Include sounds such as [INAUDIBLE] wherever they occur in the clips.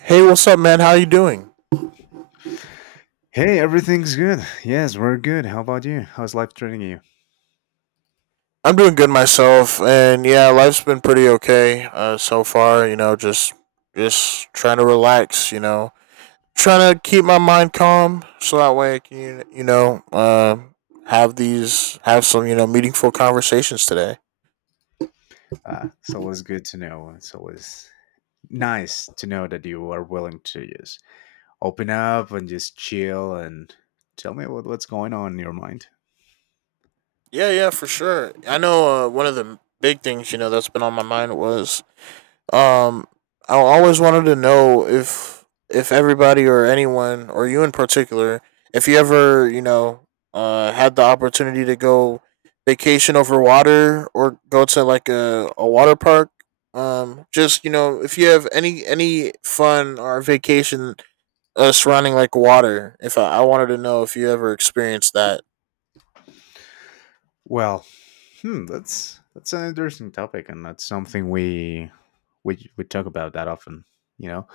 Hey, what's up, man? How you doing? Hey, everything's good. Yes, we're good. How about you? How's life treating you? I'm doing good myself, and yeah, life's been pretty okay so far. Just trying to relax. Trying to keep my mind calm so that way I can have some meaningful conversations today. It's always good to know. It's always nice to know that you are willing to just open up and just chill and tell me what's going on in your mind. Yeah, yeah, for sure. I know one of the big things that's been on my mind was Um, I always wanted to know if everybody or anyone or you in particular, if you ever had the opportunity to go vacation over water or go to like a water park. Just you know if you have any fun or vacation surrounding like water. If I wanted to know if you ever experienced that. Well, that's an interesting topic, and that's something we talk about that often, you know.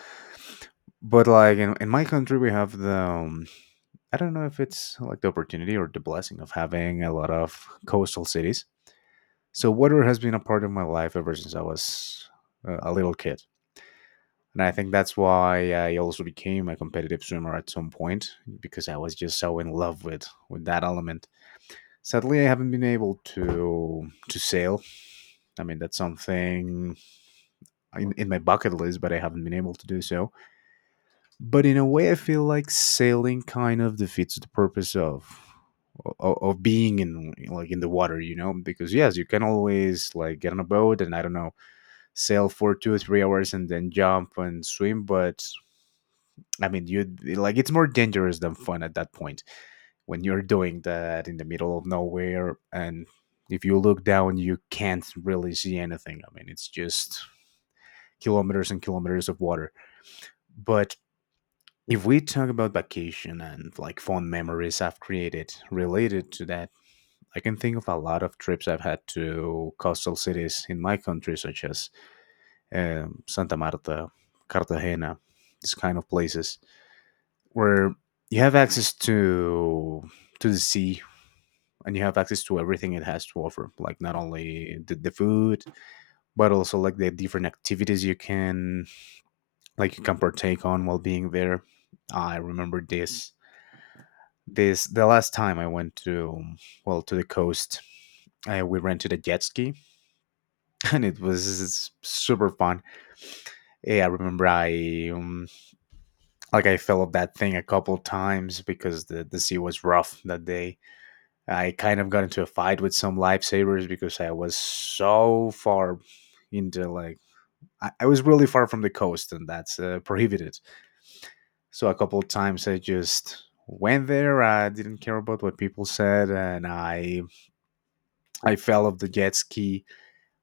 But in my country, we have the I don't know if it's like the opportunity or the blessing of having a lot of coastal cities. So water has been a part of my life ever since I was a little kid. And I think that's why I also became a competitive swimmer at some point because I was just so in love with that element. Sadly, I haven't been able to sail. I mean, that's something in my bucket list, but I haven't been able to do so. But in a way, I feel like sailing kind of defeats the purpose of being in the water, you know, because yes, you can always like get on a boat and I don't know, sail for 2 or 3 hours and then jump and swim. But I mean, you like it's more dangerous than fun at that point when you're doing that in the middle of nowhere. And if you look down, you can't really see anything. I mean, it's just kilometers and kilometers of water. But if we talk about vacation and like fond memories I've created related to that, I can think of a lot of trips I've had to coastal cities in my country, such as Santa Marta, Cartagena, these kind of places where you have access to the sea and you have access to everything it has to offer, like not only the food but also like the different activities you can you can partake on while being there. I remember this this the last time I went to, well, to the coast, we rented a jet ski [LAUGHS] and it was super fun. Yeah, I remember I like I fell off that thing a couple times because the sea was rough that day. I kind of got into a fight with some lifesavers because I was so far into like I was really far from the coast and that's prohibited. So a couple of times I just went there. I didn't care about what people said and I fell off the jet ski.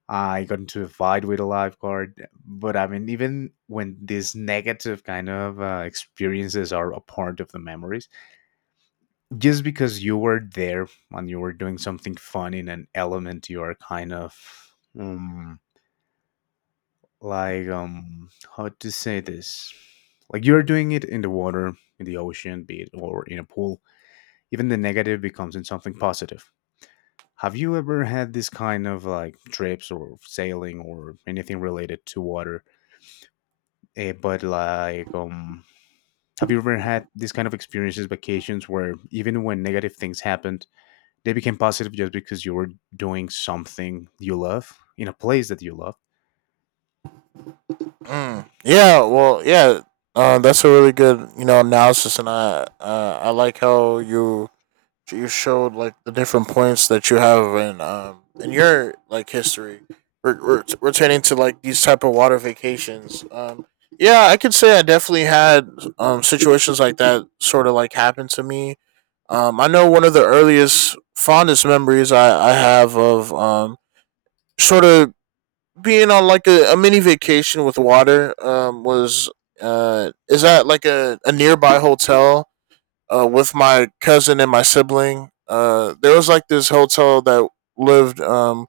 I got into a fight with a lifeguard. But I mean, even when these negative kind of experiences are a part of the memories, just because you were there and you were doing something fun in an element you are kind of um like um how to say this, like you're doing it in the water, in the ocean be it or in a pool, even the negative becomes in something positive. Have you ever had this kind of like trips or sailing or anything related to water? Eh, but like Have you ever had this kind of experiences, vacations where even when negative things happened they became positive just because you were doing something you love in a place that you love? Mm. Yeah. Well, yeah. That's a really good, you know, analysis, and I like how you showed like the different points that you have in your like history. We're returning to like these type of water vacations. Yeah, I could say I definitely had situations like that sort of like happen to me. I know one of the earliest fondest memories I have of sort of being on like a mini vacation with water was is that like a nearby hotel with my cousin and my sibling. There was like this hotel that lived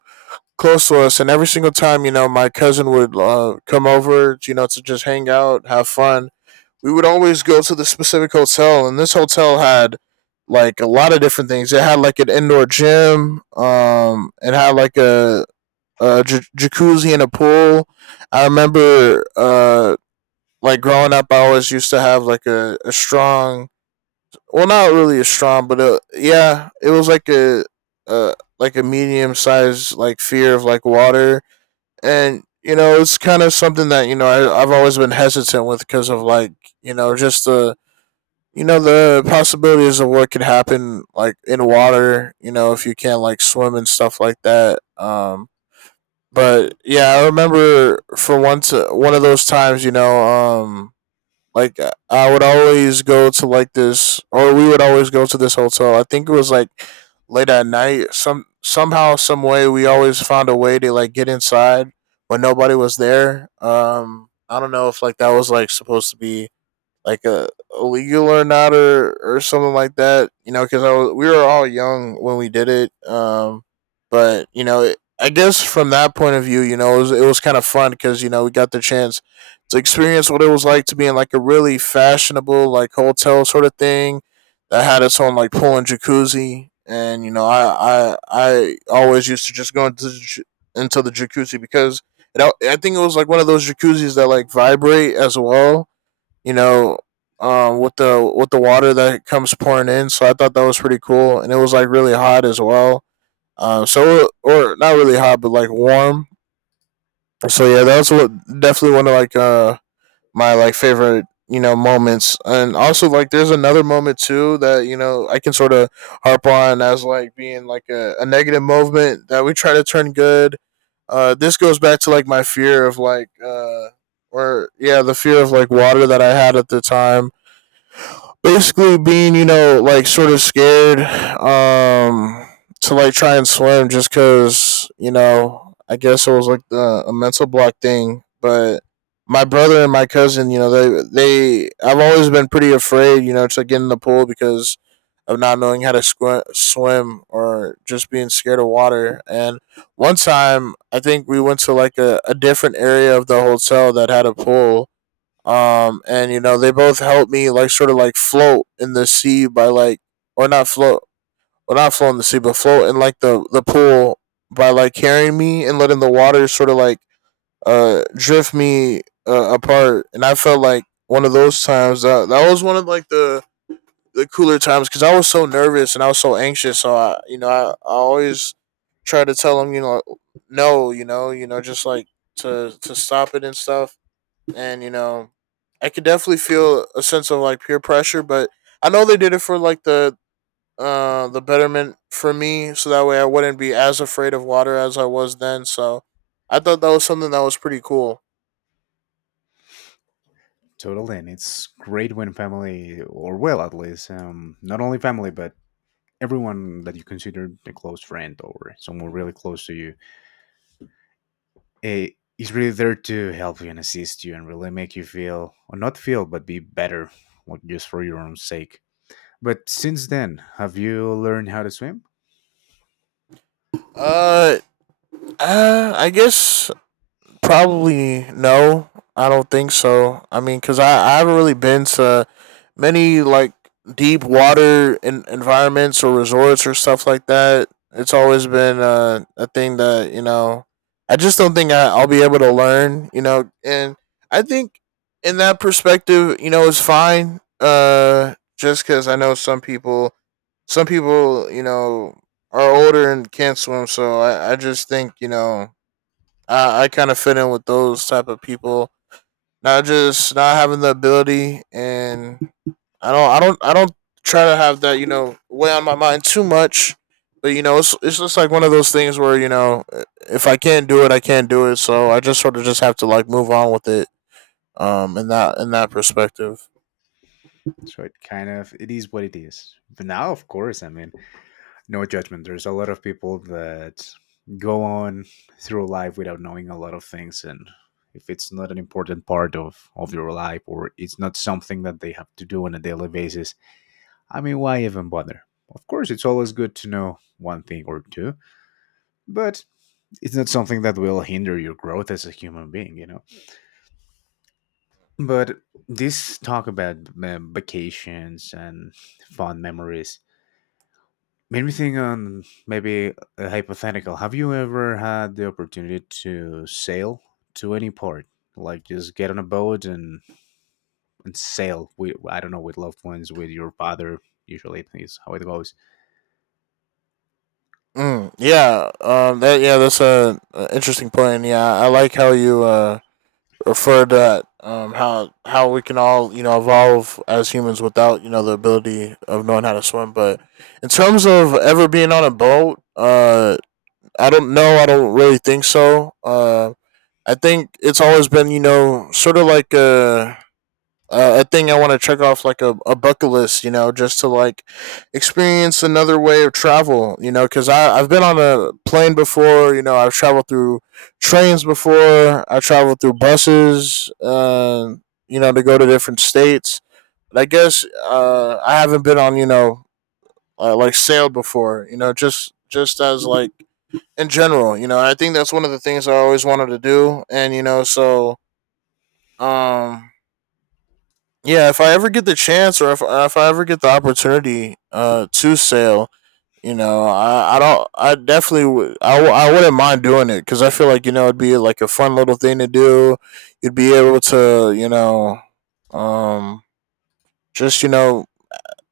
close to us, and every single time, you know, my cousin would come over, you know, to just hang out, have fun. We would always go to the specific hotel, and this hotel had like a lot of different things. It had like an indoor gym. It had like a jacuzzi and a pool. I remember, like growing up, I always used to have like a strong, well, not really a strong, but yeah, it was uh like a medium sized like fear of like water, and you know it's kind of something that I've always been hesitant with because of like you know just the you know the possibilities of what could happen like in water, you know if you can't like swim and stuff like that. But yeah, I remember for once one of those times, like I would always go to like this, or we would always go to this hotel. I think it was like late at night. Somehow, some way, we always found a way to like get inside when nobody was there. I don't know if like that was like supposed to be like a legal or not, or something like that, you know, because I was we were all young when we did it. But you know it, I guess from that point of view, you know it was kind of fun because you know we got the chance to experience what it was like to be in like a really fashionable like hotel sort of thing that had its own like pool and jacuzzi, and you know I always used to just go into the jacuzzi because I think it was like one of those jacuzzis that like vibrate as well, you know, with the water that comes pouring in. So I thought that was pretty cool, and it was like really hot as well. So or not really hot, but like warm. So yeah, that's what definitely one of like my like favorite you know moments, and also like there's another moment too that you know I can sort of harp on as like being like a negative movement that we try to turn good. This goes back to like my fear of like or yeah, the fear of like water that I had at the time, basically being you know like sort of scared to like try and swim, just because you know I guess it was like a mental block thing, but my brother and my cousin, you know they I've always been pretty afraid you know to get in the pool because of not knowing how to swim or just being scared of water. And one time I think we went to like a different area of the hotel that had a pool. And you know they both helped me like sort of like float in the sea by like, or not float, or not float in the sea but float in like the pool, by like carrying me and letting the water sort of like drift me apart. And I felt like one of those times that that was one of like the cooler times because I was so nervous and I was so anxious. So I you know I always try to tell them, you know, no, you know, you know, just like to stop it and stuff. And you know, I could definitely feel a sense of like peer pressure, but I know they did it for like the betterment for me, so that way I wouldn't be as afraid of water as I was then. So I thought that was something that was pretty cool. Totally, and it's great when family, or well at least not only family but everyone that you consider a close friend or someone really close to you, eh, is really there to help you and assist you and really make you feel, or not feel but be better, like just for your own sake. But since then, have you learned how to swim? Uh, I guess probably no. I don't think so. I mean, cause I haven't really been to many like deep water environments or resorts or stuff like that. It's always been a thing that you know, I just don't think I'll be able to learn. You know, and I think in that perspective, you know, it's fine. Just because I know some people, you know, are older and can't swim. So I just think you know I kind of fit in with those type of people. Not just not having the ability, and I don't try to have that, you know, weigh on my mind too much. But you know, it's just like one of those things where you know, if I can't do it, I can't do it. So I just sort of just have to like move on with it. In that perspective. So it kind of it is what it is. But now, of course, I mean, no judgment. There's a lot of people that go on through life without knowing a lot of things and if it's not an important part of your life or it's not something that they have to do on a daily basis, I mean, why even bother? Of course, it's always good to know one thing or two, but it's not something that will hinder your growth as a human being, you know? But this talk about vacations and fond memories made me think on maybe a hypothetical. Have you ever had the opportunity to sail to any port? Like just get on a boat and sail. We I don't know, with loved ones, with your father. Usually is how it goes. Mm, yeah, that yeah, that's a interesting point. Yeah, I like how you referred to that. How we can all you know evolve as humans without you know the ability of knowing how to swim. But in terms of ever being on a boat, I don't know. I don't really think so. I think it's always been, you know, sort of like a thing I want to check off like a bucket list, you know, just to like experience another way of travel, you know, because I've been on a plane before, you know, I've traveled through trains before, I traveled through buses, you know, to go to different states. But I guess I haven't been on, you know, like sailed before, you know, just as like in general. You know, I think that's one of the things I always wanted to do, and you know, so um, yeah, if I ever get the chance or if I ever get the opportunity to sail, you know, I don't I definitely would. I wouldn't mind doing it because I feel like you know it'd be like a fun little thing to do. You'd be able to you know um just you know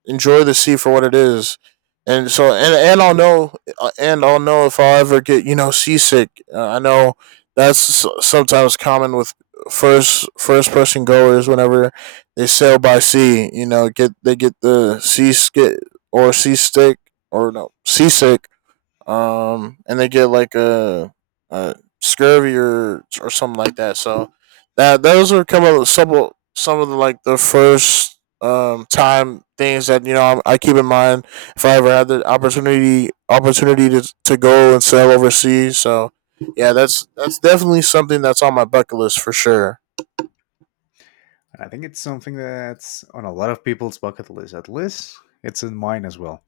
enjoy the sea for what it is. And so, and I'll know if I'll ever get, you know, seasick. I know that's sometimes common with first person goers whenever they sail by sea. You know, get they get the sea skit or sea stick or no, seasick. And they get like a scurvy or something like that. So that those are come up with some of the like the first time things that you know I keep in mind if I ever had the opportunity to go and sail overseas. So yeah, that's definitely something that's on my bucket list for sure. And I think it's something that's on a lot of people's bucket list. At least it's in mine as well.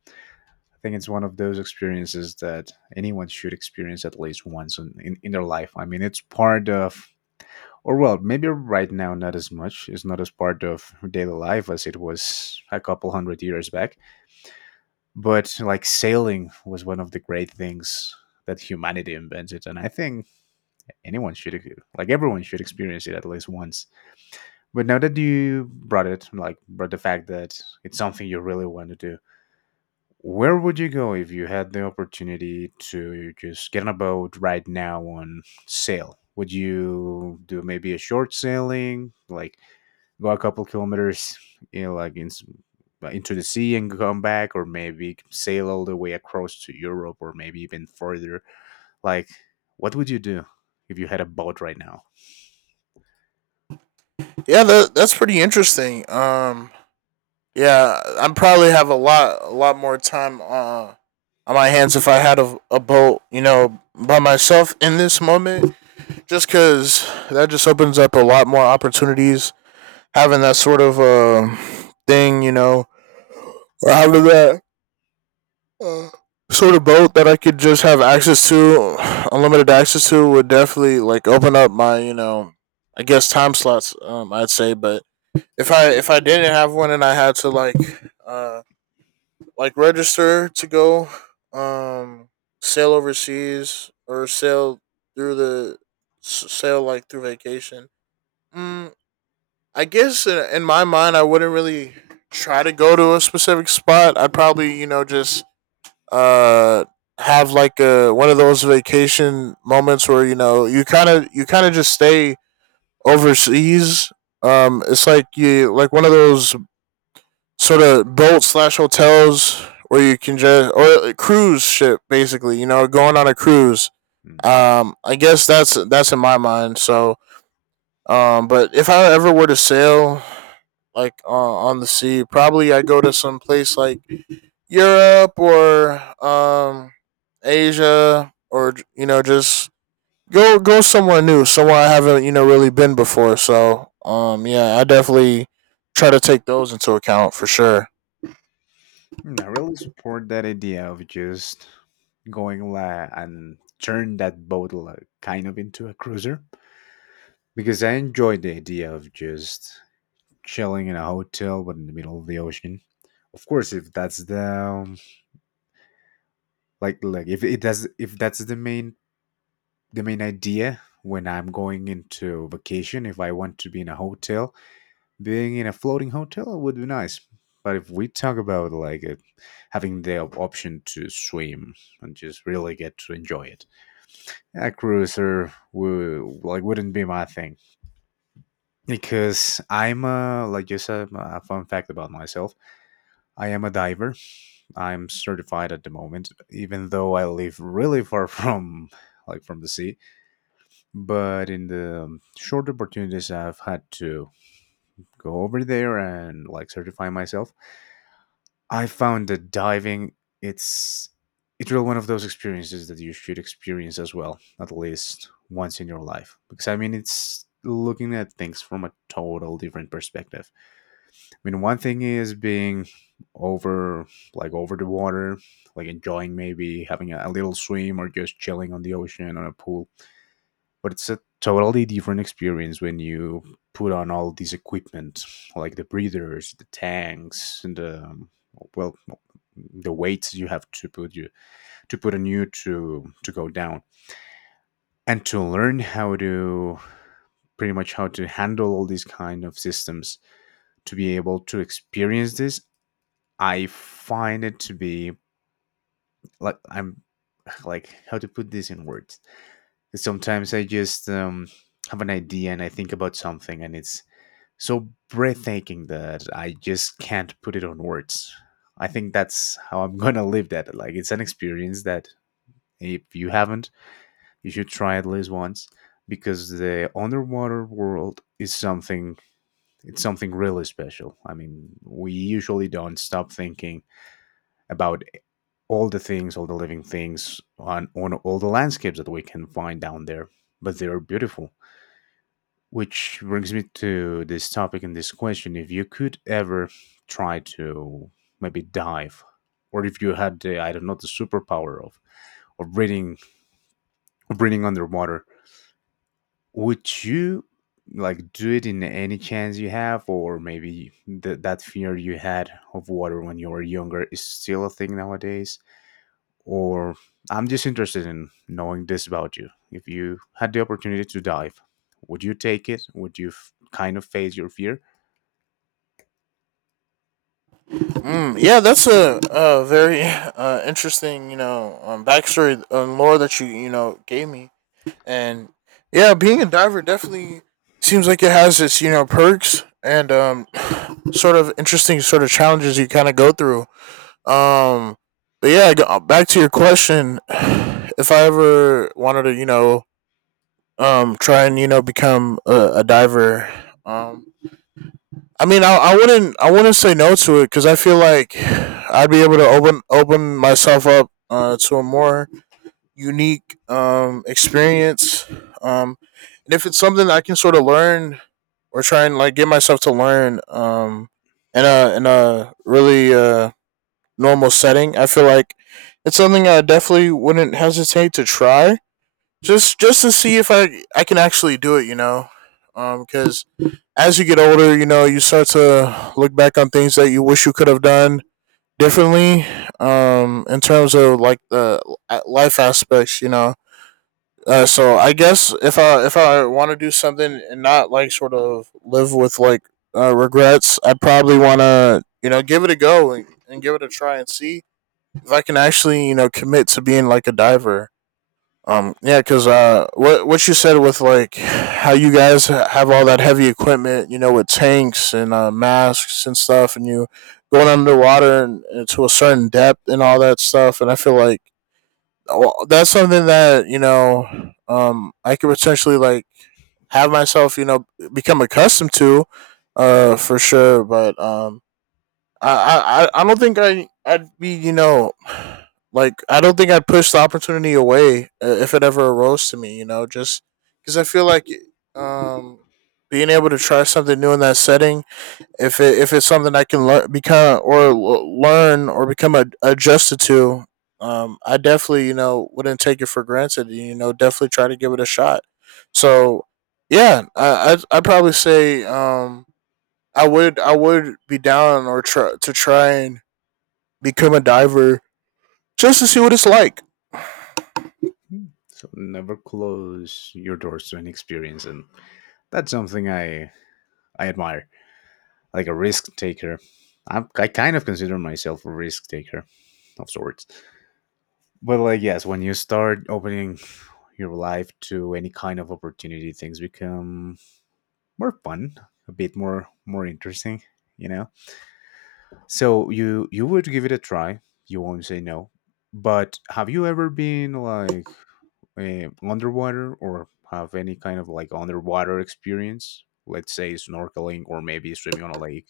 I think it's one of those experiences that anyone should experience at least once in their life. I mean, it's part of, or well, maybe right now not as much. It's not as part of daily life as it was a couple hundred years back. But like sailing was one of the great things that humanity invented, and I think anyone should, like everyone should experience it at least once. But now that you brought it, like brought the fact that it's something you really want to do, where would you go if you had the opportunity to just get on a boat right now on sail? Would you do maybe a short sailing, like go a couple kilometers, you know, like into the sea and come back, or maybe sail all the way across to Europe, or maybe even further. Like, what would you do if you had a boat right now? Yeah, that that's pretty interesting. Yeah, I'd probably have a lot more time on my hands if I had a boat, you know, by myself in this moment. Just because that just opens up a lot more opportunities. Having that sort of thing, you know, or having that uh, sort of boat that I could just have access to, unlimited access to, would definitely like open up my, you know, I guess time slots. I'd say, but if I didn't have one and I had to Uh, like register to go um sail overseas or sail through the sail like through vacation. Mm, I guess in my mind, I wouldn't really try to go to a specific spot. I'd probably, you know, just uh have like a one of those vacation moments where, you know, you kind of just stay overseas. It's like you like one of those sort of boat slash hotels where you can just, or a cruise ship basically. You know, going on a cruise. Mm. I guess that's in my mind. So, but if I ever were to sail like on the sea, probably I go to some place like Europe or Asia or, you know, just go somewhere new, somewhere I haven't, you know, really been before. So, yeah, I definitely try to take those into account for sure. Mm, I really support that idea of just going like and turn that boat like kind of into a cruiser. Because I enjoyed the idea of just chilling in a hotel but in the middle of the ocean. Of course, if that's the if it does, if that's the main, the main idea when I'm going into vacation, if I want to be in a hotel, being in a floating hotel would be nice. But if we talk about like it, having the option to swim and just really get to enjoy it, a cruiser would like wouldn't be my thing. Because I'm like just a fun fact about myself. I am a diver. I'm certified at the moment, even though I live really far [LAUGHS] from like from the sea. But in the short opportunities I've had to go over there and like certify myself, I found that diving, it's it's really one of those experiences that you should experience as well, at least once in your life. Because I mean, it's looking at things from a total different perspective. I mean, one thing is being over, like over the water, like enjoying maybe having a little swim or just chilling on the ocean on a pool. But it's a totally different experience when you put on all these equipment, like the breathers, the tanks, and well, the weights you have to put you to put on you to go down and to learn how to, pretty much how to handle all these kind of systems to be able to experience this. I find it to be like I'm [SIGHS] like how to put this in words. Sometimes I just have an idea and I think about something and it's so breathtaking that I just can't put it on words. I think that's how I'm gonna live that. Like it's an experience that if you haven't, you should try at least once because the underwater world is something, it's something really special. I mean, we usually don't stop thinking about all the things, all the living things on all the landscapes that we can find down there, but they are beautiful. Which brings me to this topic and this question. If you could ever try to maybe dive, or if you had, the, I don't know, the superpower of breathing, of breathing underwater, would you like do it in any chance you have, or maybe that fear you had of water when you were younger is still a thing nowadays? Or I'm just interested in knowing this about you. If you had the opportunity to dive, would you take it? Would you kind of face your fear? Yeah, that's a very interesting, you know, backstory and lore that you know, gave me. And yeah, being a diver definitely seems like it has its, you know, perks and, [CLEARS THROAT] [SIGHS] sort of interesting sort of challenges you kind of go through. Um, but yeah, back to your question. [SIGHS] If I ever wanted to, you know, try and, you know, become a diver, um, I mean, I wouldn't say no to it because I feel like I'd be able to open myself up to a more unique experience, um, and if it's something I can sort of learn or try and like get myself to learn, in a really normal setting, I feel like it's something I definitely wouldn't hesitate to try, just to see if I can actually do it. You know, because as you get older, you know, you start to look back on things that you wish you could have done differently in terms of like the life aspects, you know. So I guess if I want to do something and not like sort of live with like regrets, I probably want to, you know, give it a go and give it a try and see if I can actually, you know, commit to being like a diver. Yeah, because, what you said with like how you guys have all that heavy equipment, you know, with tanks and, masks and stuff, and you going underwater and to a certain depth and all that stuff, and I feel like, well, that's something that, you know, I could potentially like have myself, you know, become accustomed to, for sure. But I don't think I'd be, you know, like, I don't think I'd push the opportunity away if it ever arose to me, you know, just because I feel like um, being able to try something new in that setting, if it's something I can learn, become, or learn, or become adjusted to, I definitely, you know, wouldn't take it for granted, you know, definitely try to give it a shot. So, yeah, I'd probably say, I would be down or try to try and become a diver just to see what it's like. So never close your doors to any experience, and that's something I admire. Like a risk taker, I kind of consider myself a risk taker of sorts. But like yes, when you start opening your life to any kind of opportunity, things become more fun, a bit more interesting. You know. So you would give it a try. You won't say no. But have you ever been like underwater or have any kind of like underwater experience? Let's say snorkeling or maybe swimming on a lake.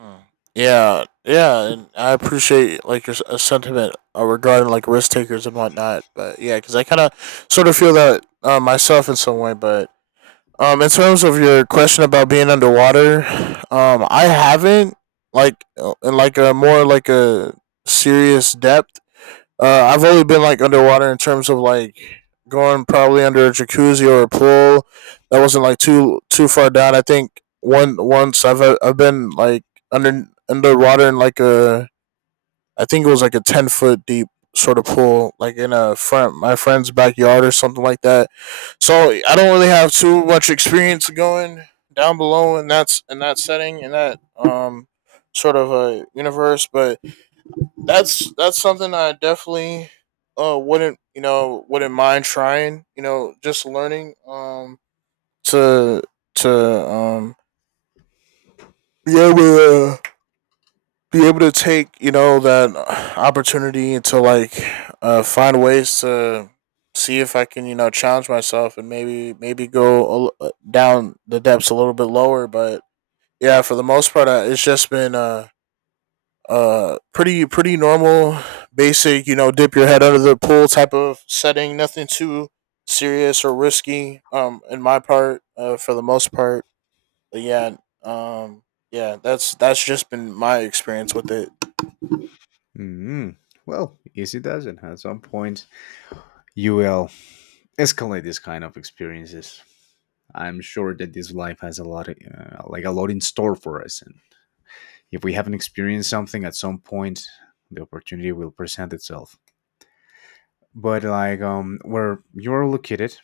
Mm. Yeah, yeah, and I appreciate like your sentiment regarding like risk takers and whatnot. But yeah, because I kind of sort of feel that, myself in some way. But, in terms of your question about being underwater, I haven't like, in like a more like a serious depth. I've only been like underwater in terms of like going probably under a jacuzzi or a pool that wasn't like too too far down. I think one once I've been like underwater in like a, I think it was like a 10 foot deep sort of pool, like in a friend my friend's backyard or something like that. So I don't really have too much experience going down below in that setting in that sort of a universe, but that's something I definitely, wouldn't, you know, wouldn't mind trying, you know, just learning, to to yeah, but, be able to take, you know, that opportunity and to like find ways to see if I can, you know, challenge myself and maybe go a down the depths a little bit lower. But yeah, for the most part, it's just been pretty normal, basic, you know, dip your head under the pool type of setting. Nothing too serious or risky, in my part, for the most part. But yeah, um yeah, that's just been my experience with it. Mm, well, easy does it. At some point, you will escalate this kind of experiences. I'm sure that this life has a lot, like a lot in store for us, and if we haven't experienced something at some point, the opportunity will present itself. But like where you're located,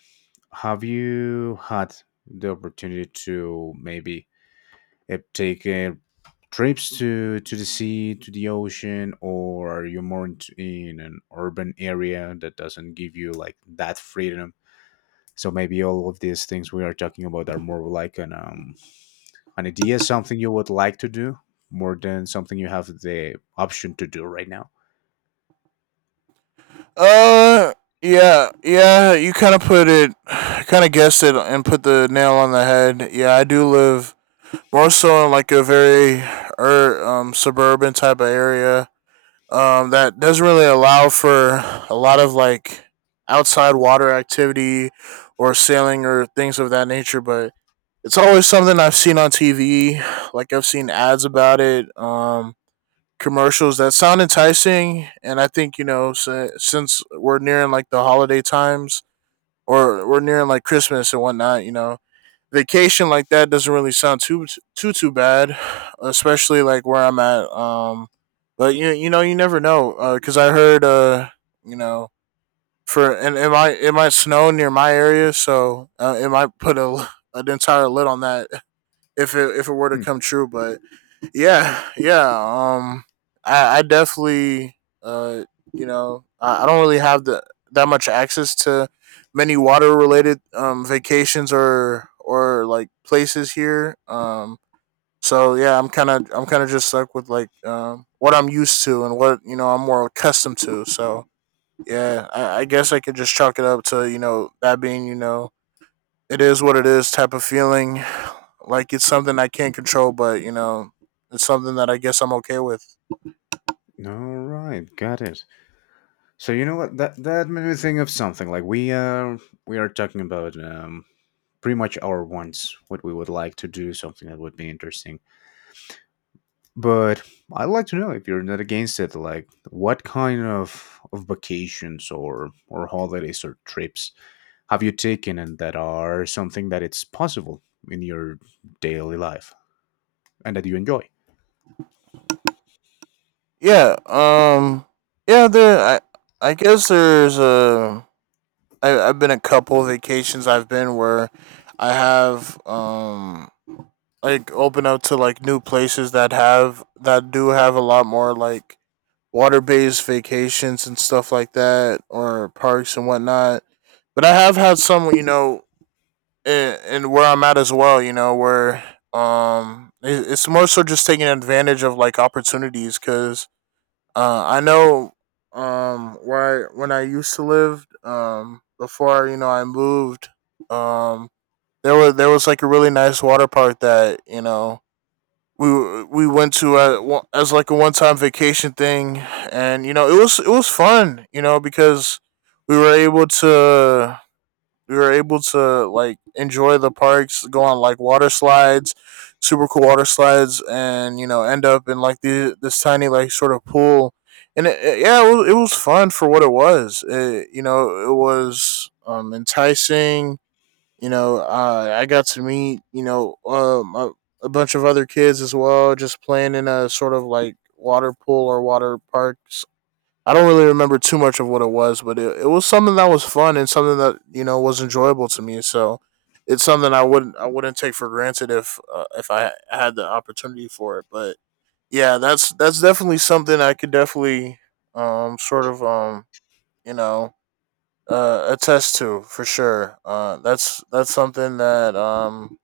have you had the opportunity to maybe take trips to the sea, to the ocean, or are you more into, in an urban area that doesn't give you like that freedom? So maybe all of these things we are talking about are more like an idea, something you would like to do, more than something you have the option to do right now. Uh, yeah, yeah. You kind of put it, kind of guessed it, and put the nail on the head. Yeah, I do live more so in like a very suburban type of area. That doesn't really allow for a lot of like outside water activity or sailing or things of that nature. But it's always something I've seen on TV. Like I've seen ads about it. Commercials that sound enticing, and I think, you know, since we're nearing like the holiday times, or we're nearing like Christmas and whatnot, you know, vacation like that doesn't really sound too too bad, especially like where I'm at. But you, you know, you never know because, I heard, you know, for and it might snow near my area, so, it might put a [LAUGHS] an entire lid on that if it were to Hmm. come true. But yeah, yeah. Um, I definitely, you know, I don't really have the that much access to many water related vacations, or like places here. So yeah, I'm kind of just stuck with like, what I'm used to and what, you know, I'm more accustomed to. So yeah, I guess I could just chalk it up to, you know, that being, you know, it is what it is type of feeling. Like it's something I can't control, but, you know, it's something that I guess I'm okay with. All right, got it. So you know what, that made me think of something. Like we are talking about pretty much our wants, what we would like to do, something that would be interesting. But I'd like to know, if you're not against it, like what kind of vacations or holidays or trips have you taken, and that are something that it's possible in your daily life and that you enjoy? Yeah. Yeah. There. I. I guess there's a. I, I've been a couple vacations I've been where I have, like open up to like new places that have that do have a lot more like water based vacations and stuff like that, or parks and whatnot. But I have had some, you know, and where I'm at as well, you know, where, it, it's more so just taking advantage of like opportunities because, I know, where when I used to live, before, you know, I moved, um there was like a really nice water park that, you know, we went to a, as like a one time vacation thing, and, you know, it was fun, you know, because we were able to we were able to like enjoy the parks, go on like water slides, super cool water slides, and, you know, end up in like the this tiny like sort of pool. And yeah, it was fun for what it was. It, you know, it was, enticing. You know, I got to meet, you know, a bunch of other kids as well, just playing in a sort of like water pool or water parks. I don't really remember too much of what it was, but it was something that was fun and something that, you know, was enjoyable to me. So it's something I wouldn't take for granted if, if I had the opportunity for it. But yeah, that's definitely something I could definitely, sort of, you know, attest to for sure. That's something that,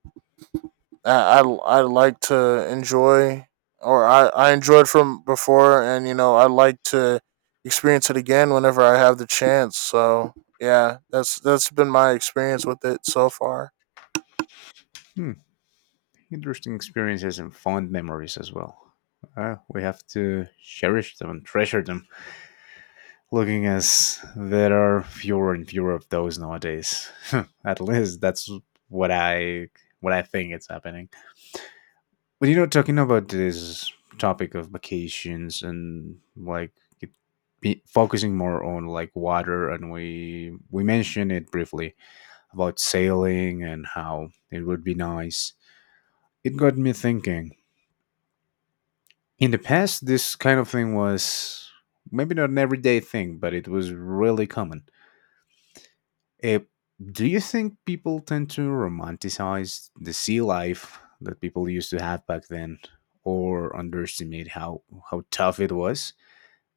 I, I I like to enjoy, or I enjoyed from before, and, you know, I like to experience it again whenever I have the chance. So yeah, that's been my experience with it so far. Hmm, interesting experiences and fond memories as well. We have to cherish them and treasure them, looking as there are fewer and fewer of those nowadays. [LAUGHS] At least that's what I what I think it's happening. But you know, talking about this topic of vacations and like it, be, focusing more on like water, and we mentioned it briefly about sailing and how it would be nice. It got me thinking. In the past, this kind of thing was maybe not an everyday thing, but it was really common. Eh, do you think people tend to romanticize the sea life that people used to have back then, or underestimate how tough it was?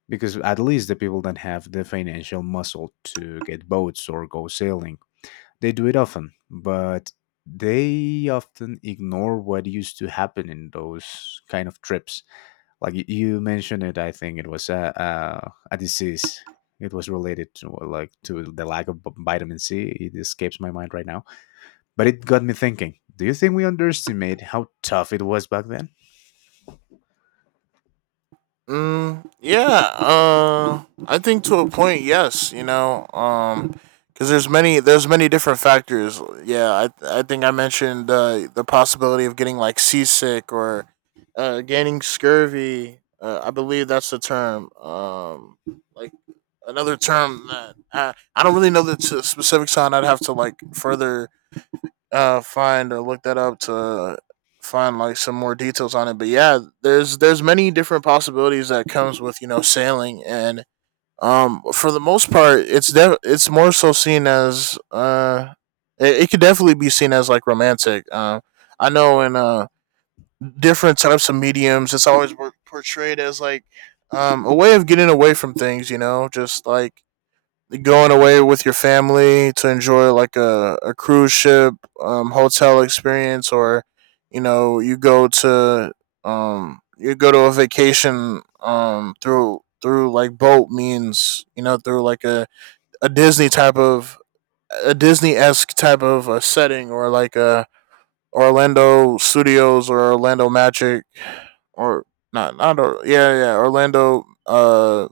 Because at least the people that have the financial muscle to get boats or go sailing, they do it often, but they often ignore what used to happen in those kind of trips. Like you mentioned, it I think it was a disease, it was related to like to the lack of vitamin C. It escapes my mind right now, but it got me thinking, do you think we underestimate how tough it was back then? Mm, yeah, I think to a point, yes. You know, because there's many different factors. Yeah, I think I mentioned, the possibility of getting like seasick or, gaining scurvy. I believe that's the term. Like another term that I don't really know the specifics on. I'd have to like further find look that up to find like some more details on it. But yeah, there's many different possibilities that comes with, you know, sailing. And for the most part it's it's more so seen as it could definitely be seen as like romantic. I know in different types of mediums it's always portrayed as like a way of getting away from things, you know, just like going away with your family to enjoy like a cruise ship hotel experience, or you know, you go to, you go to a vacation through like boat means, you know, through like a disney type of a disney-esque type of a setting, or like a orlando studios or orlando magic, or not not or yeah, yeah, orlando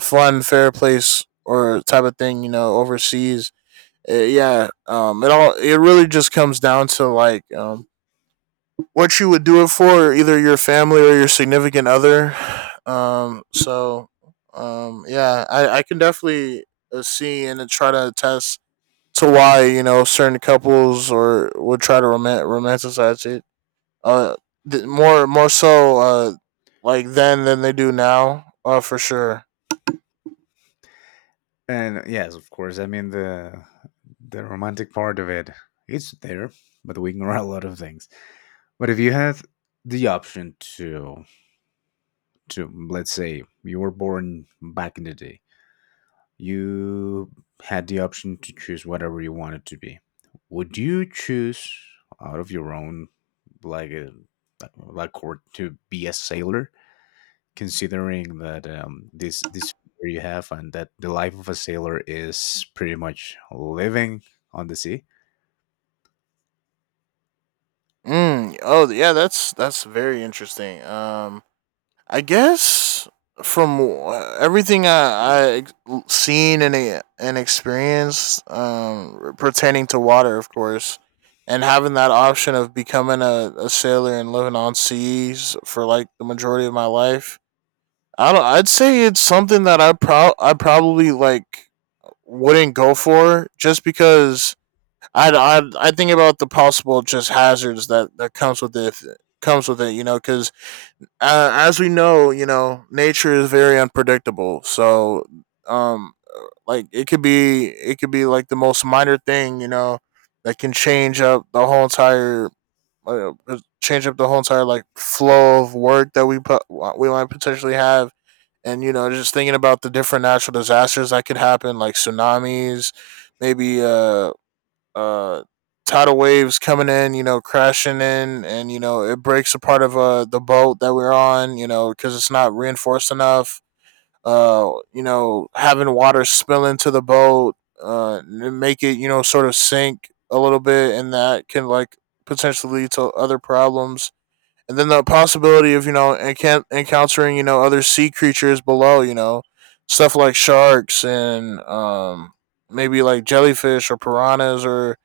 fun fair place or type of thing, you know, overseas. Yeah, it all it really just comes down to like, what you would do it for, either your family or your significant other. Um, so, yeah, I can definitely see and try to attest to why, you know, certain couples or would try to romanticize it. Uh, more so like then than they do now. For sure. And yes, of course. I mean, the romantic part of it, it's there, but we ignore [LAUGHS] a lot of things. But if you had the option to let's say you were born back in the day, you had the option to choose whatever you wanted to be. Would you choose, out of your own, like a like court, to be a sailor, considering that this fear you have, and that the life of a sailor is pretty much living on the sea. Mm, oh yeah, that's very interesting. I guess from everything I seen and and experienced, pertaining to water, of course, and having that option of becoming a sailor and living on seas for like the majority of my life, I don't. I'd say it's something that I probably like wouldn't go for, just because I think about the possible just hazards that that comes with it if, it comes with it, you know, because as we know, you know, nature is very unpredictable. So um like it could be, it could be like the most minor thing, you know, that can change up the whole entire uh, change up the whole entire like flow of work that we put, we might potentially have. And you know, just thinking about the different natural disasters that could happen, like tsunamis, maybe uh tidal waves coming in, you know, crashing in, and you know, it breaks a part of the boat that we're on, you know, because it's not reinforced enough. You know, having water spill into the boat, uh, make it, you know, sort of sink a little bit, and that can like potentially lead to other problems. And then the possibility of, you know, encountering, you know, other sea creatures below, you know, stuff like sharks, and maybe like jellyfish or piranhas or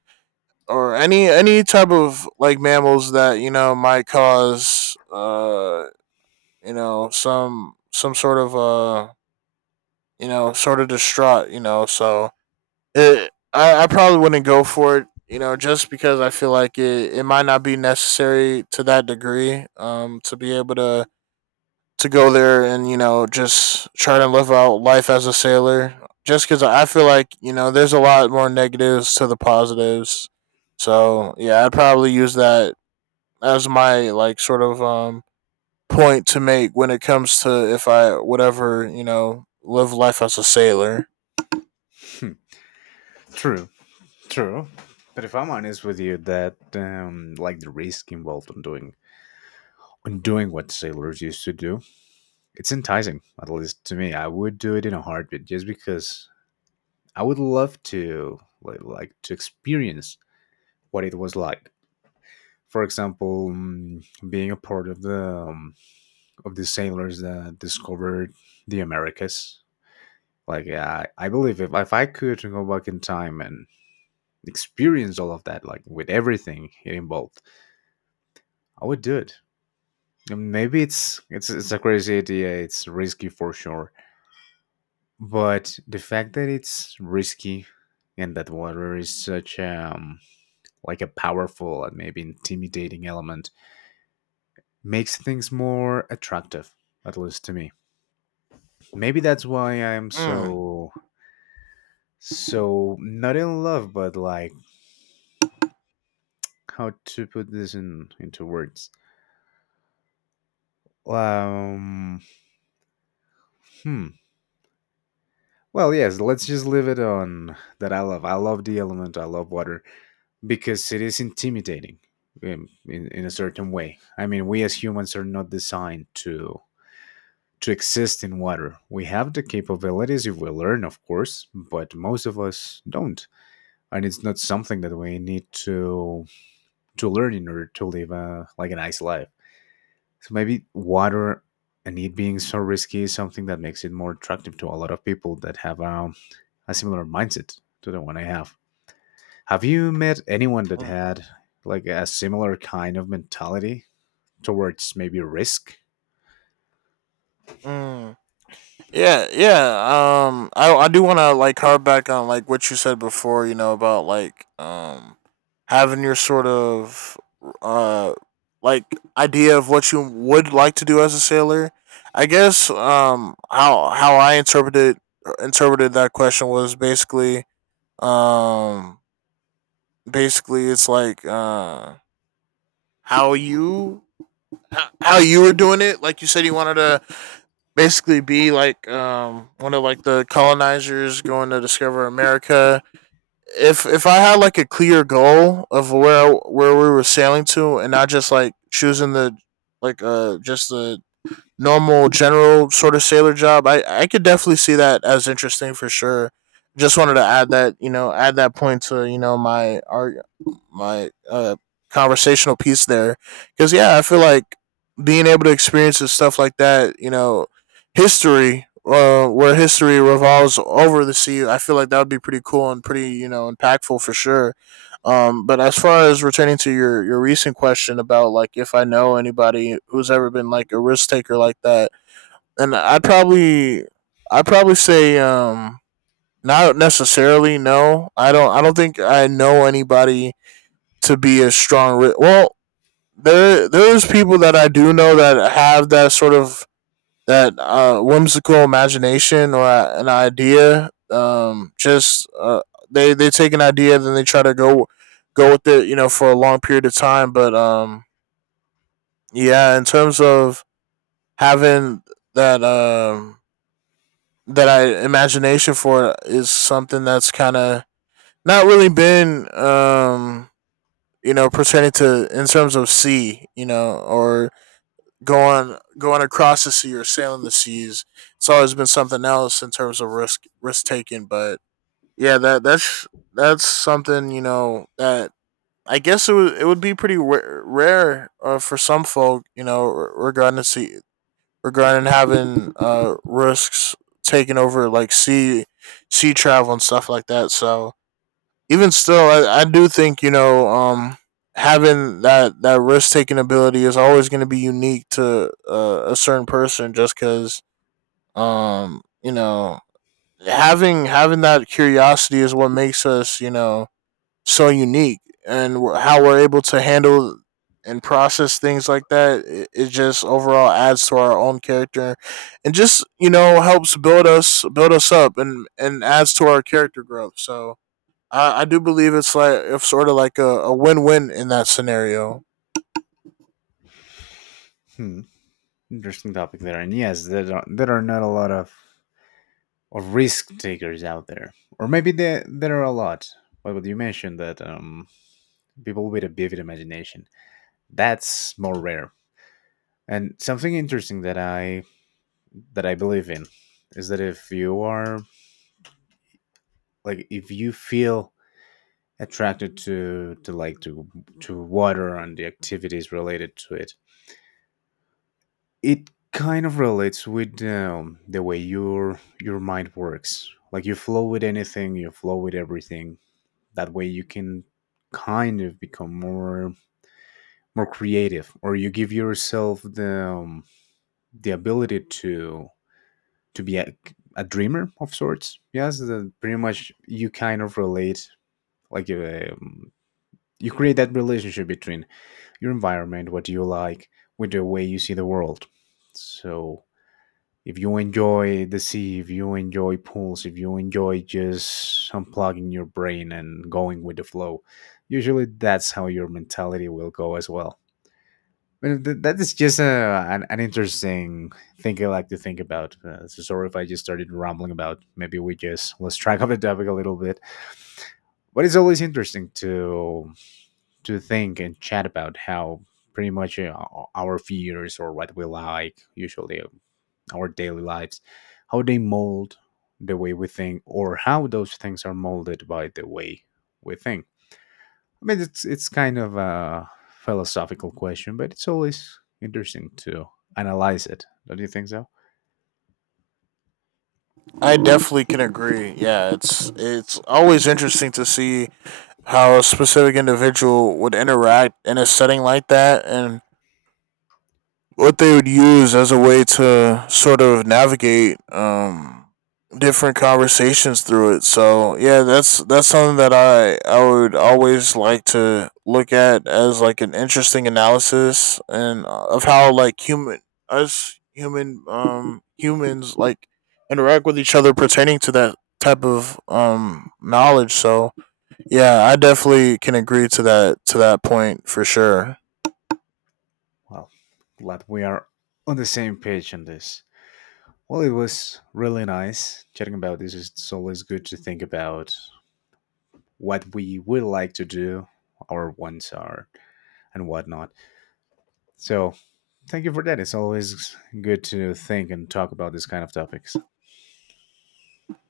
any type of like mammals that, you know, might cause you know, some sort of you know, sort of distraught, you know. So I probably wouldn't go for it, you know, just because I feel like it might not be necessary to that degree, um, to be able to go there and you know, just try to live out life as a sailor, just because I feel like, you know, there's a lot more negatives to the positives. So yeah, I'd probably use that as my like sort of point to make when it comes to if I would ever, you know, live life as a sailor. Hmm, true, true. But if I'm honest with you, that like the risk involved on doing, on doing what sailors used to do, it's enticing. At least to me, I would do it in a heartbeat, just because I would love to like to experience what it was like. For example, being a part of the sailors that discovered the Americas. Like, yeah, I believe if I could go back in time and experience all of that, like with everything it involved, I would do it. And maybe it's it's a crazy idea. It's risky for sure, but the fact that it's risky, and that water is such like a powerful and maybe intimidating element, makes things more attractive, at least to me. Maybe that's why I'm Mm, so, so not in love, but like how to put this in into words, um hmm well, yes, let's just leave it on that. I love, I love the element, I love water because it is intimidating in a certain way. I mean, we as humans are not designed to exist in water. We have the capabilities if we learn, of course, but most of us don't, and it's not something that we need to learn in order to live a, like a nice life. So maybe water, and it being so risky, is something that makes it more attractive to a lot of people that have a similar mindset to the one I have. Have you met anyone that mm, had like a similar kind of mentality towards maybe risk? mm. Yeah, yeah. I do want to like harp back on like what you said before, you know, about like having your sort of uh like idea of what you would like to do as a sailor. I guess how I interpreted interpreted that question was basically um basically it's like how you how you were doing it. Like you said you wanted to basically be like one of like the colonizers going to discover America. If I had like a clear goal of where we were sailing to, and not just like choosing the like just the normal general sort of sailor job, I could definitely see that as interesting, for sure. Just wanted to add that, you know, add that point to, you know, my conversational piece there, because yeah, I feel like being able to experience stuff like that, you know, history, where history revolves over the sea, I feel like that would be pretty cool and pretty, you know, impactful, for sure. But as far as returning to your recent question about like if I know anybody who's ever been like a risk taker like that, and I'd probably say, not necessarily, no. I don't, I don't think I know anybody to be a strong well, there is people that I do know that have that sort of that whimsical imagination or an idea. Just they take an idea, then they try to go with it, you know, for a long period of time. But yeah, in terms of having that that I imagination for it is something that's kind of not really been, you know, pertaining to in terms of C, you know, or going across the sea or sailing the seas. It's always been something else in terms of risk taking. But yeah, that's something, you know, that I guess it would, it would be pretty rare, for some folk, you know, regarding the sea, regarding having risks taking over like sea travel and stuff like that. So even still, I do think, you know, having that that risk taking ability is always going to be unique to, a certain person. Just because, you know, having that curiosity is what makes us, you know, so unique. And how we're able to handle and process things like that, it just overall adds to our own character, and just, you know, helps build us up, and adds to our character growth. So I do believe it's like it's sort of like a win win in that scenario. Hmm. Interesting topic there. And yes, there are not a lot of risk takers out there. Or maybe there, there are a lot. But what you mentioned, that people with a vivid imagination, that's more rare. And something interesting that I, that I believe in, is that if you are, like if you feel attracted to like to water and the activities related to it, it kind of relates with the way your mind works. Like you flow with anything, you flow with everything. That way you can kind of become more, more creative, or you give yourself the ability to be a dreamer of sorts. Yes, the, pretty much you kind of relate, like um, you create that relationship between your environment, what you like, with the way you see the world. So if you enjoy the sea, if you enjoy pools, if you enjoy just unplugging your brain and going with the flow, usually that's how your mentality will go as well. Well, that is just a, an interesting thing I like to think about. So sorry if I just started rambling about. Maybe we just let's track off the topic a little bit. But it's always interesting to think and chat about how pretty much our fears or what we like, usually our daily lives, how they mold the way we think, or how those things are molded by the way we think. I mean, it's kind of a philosophical question, but it's always interesting to analyze it. Don't you think so? I definitely can agree. Yeah, it's always interesting to see how a specific individual would interact in a setting like that, and what they would use as a way to sort of navigate, different conversations through it. So yeah, that's something that I would always like to look at as like an interesting analysis and, of how like human humans like interact with each other pertaining to that type of knowledge. So yeah, I definitely can agree to that, to that point, for sure. Well, glad we are on the same page on this. Well, it was really nice chatting about this. It's always good to think about what we would like to do, our wants are, and whatnot. So, thank you for that. It's always good to think and talk about this kind of topics.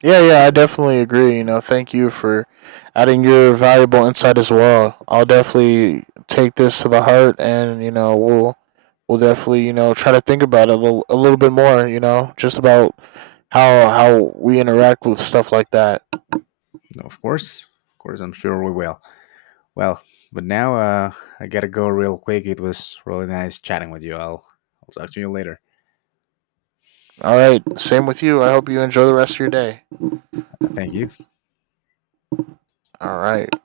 Yeah, yeah, I definitely agree. You know, thank you for adding your valuable insight as well. I'll definitely take this to the heart, and you know, we'll definitely, you know, try to think about it a little bit more. You know, just about how we interact with stuff like that. No, of course, I'm sure we will. Well, but now I gotta go real quick. It was really nice chatting with you. I'll talk to you later. All right, same with you. I hope you enjoy the rest of your day. Thank you. All right.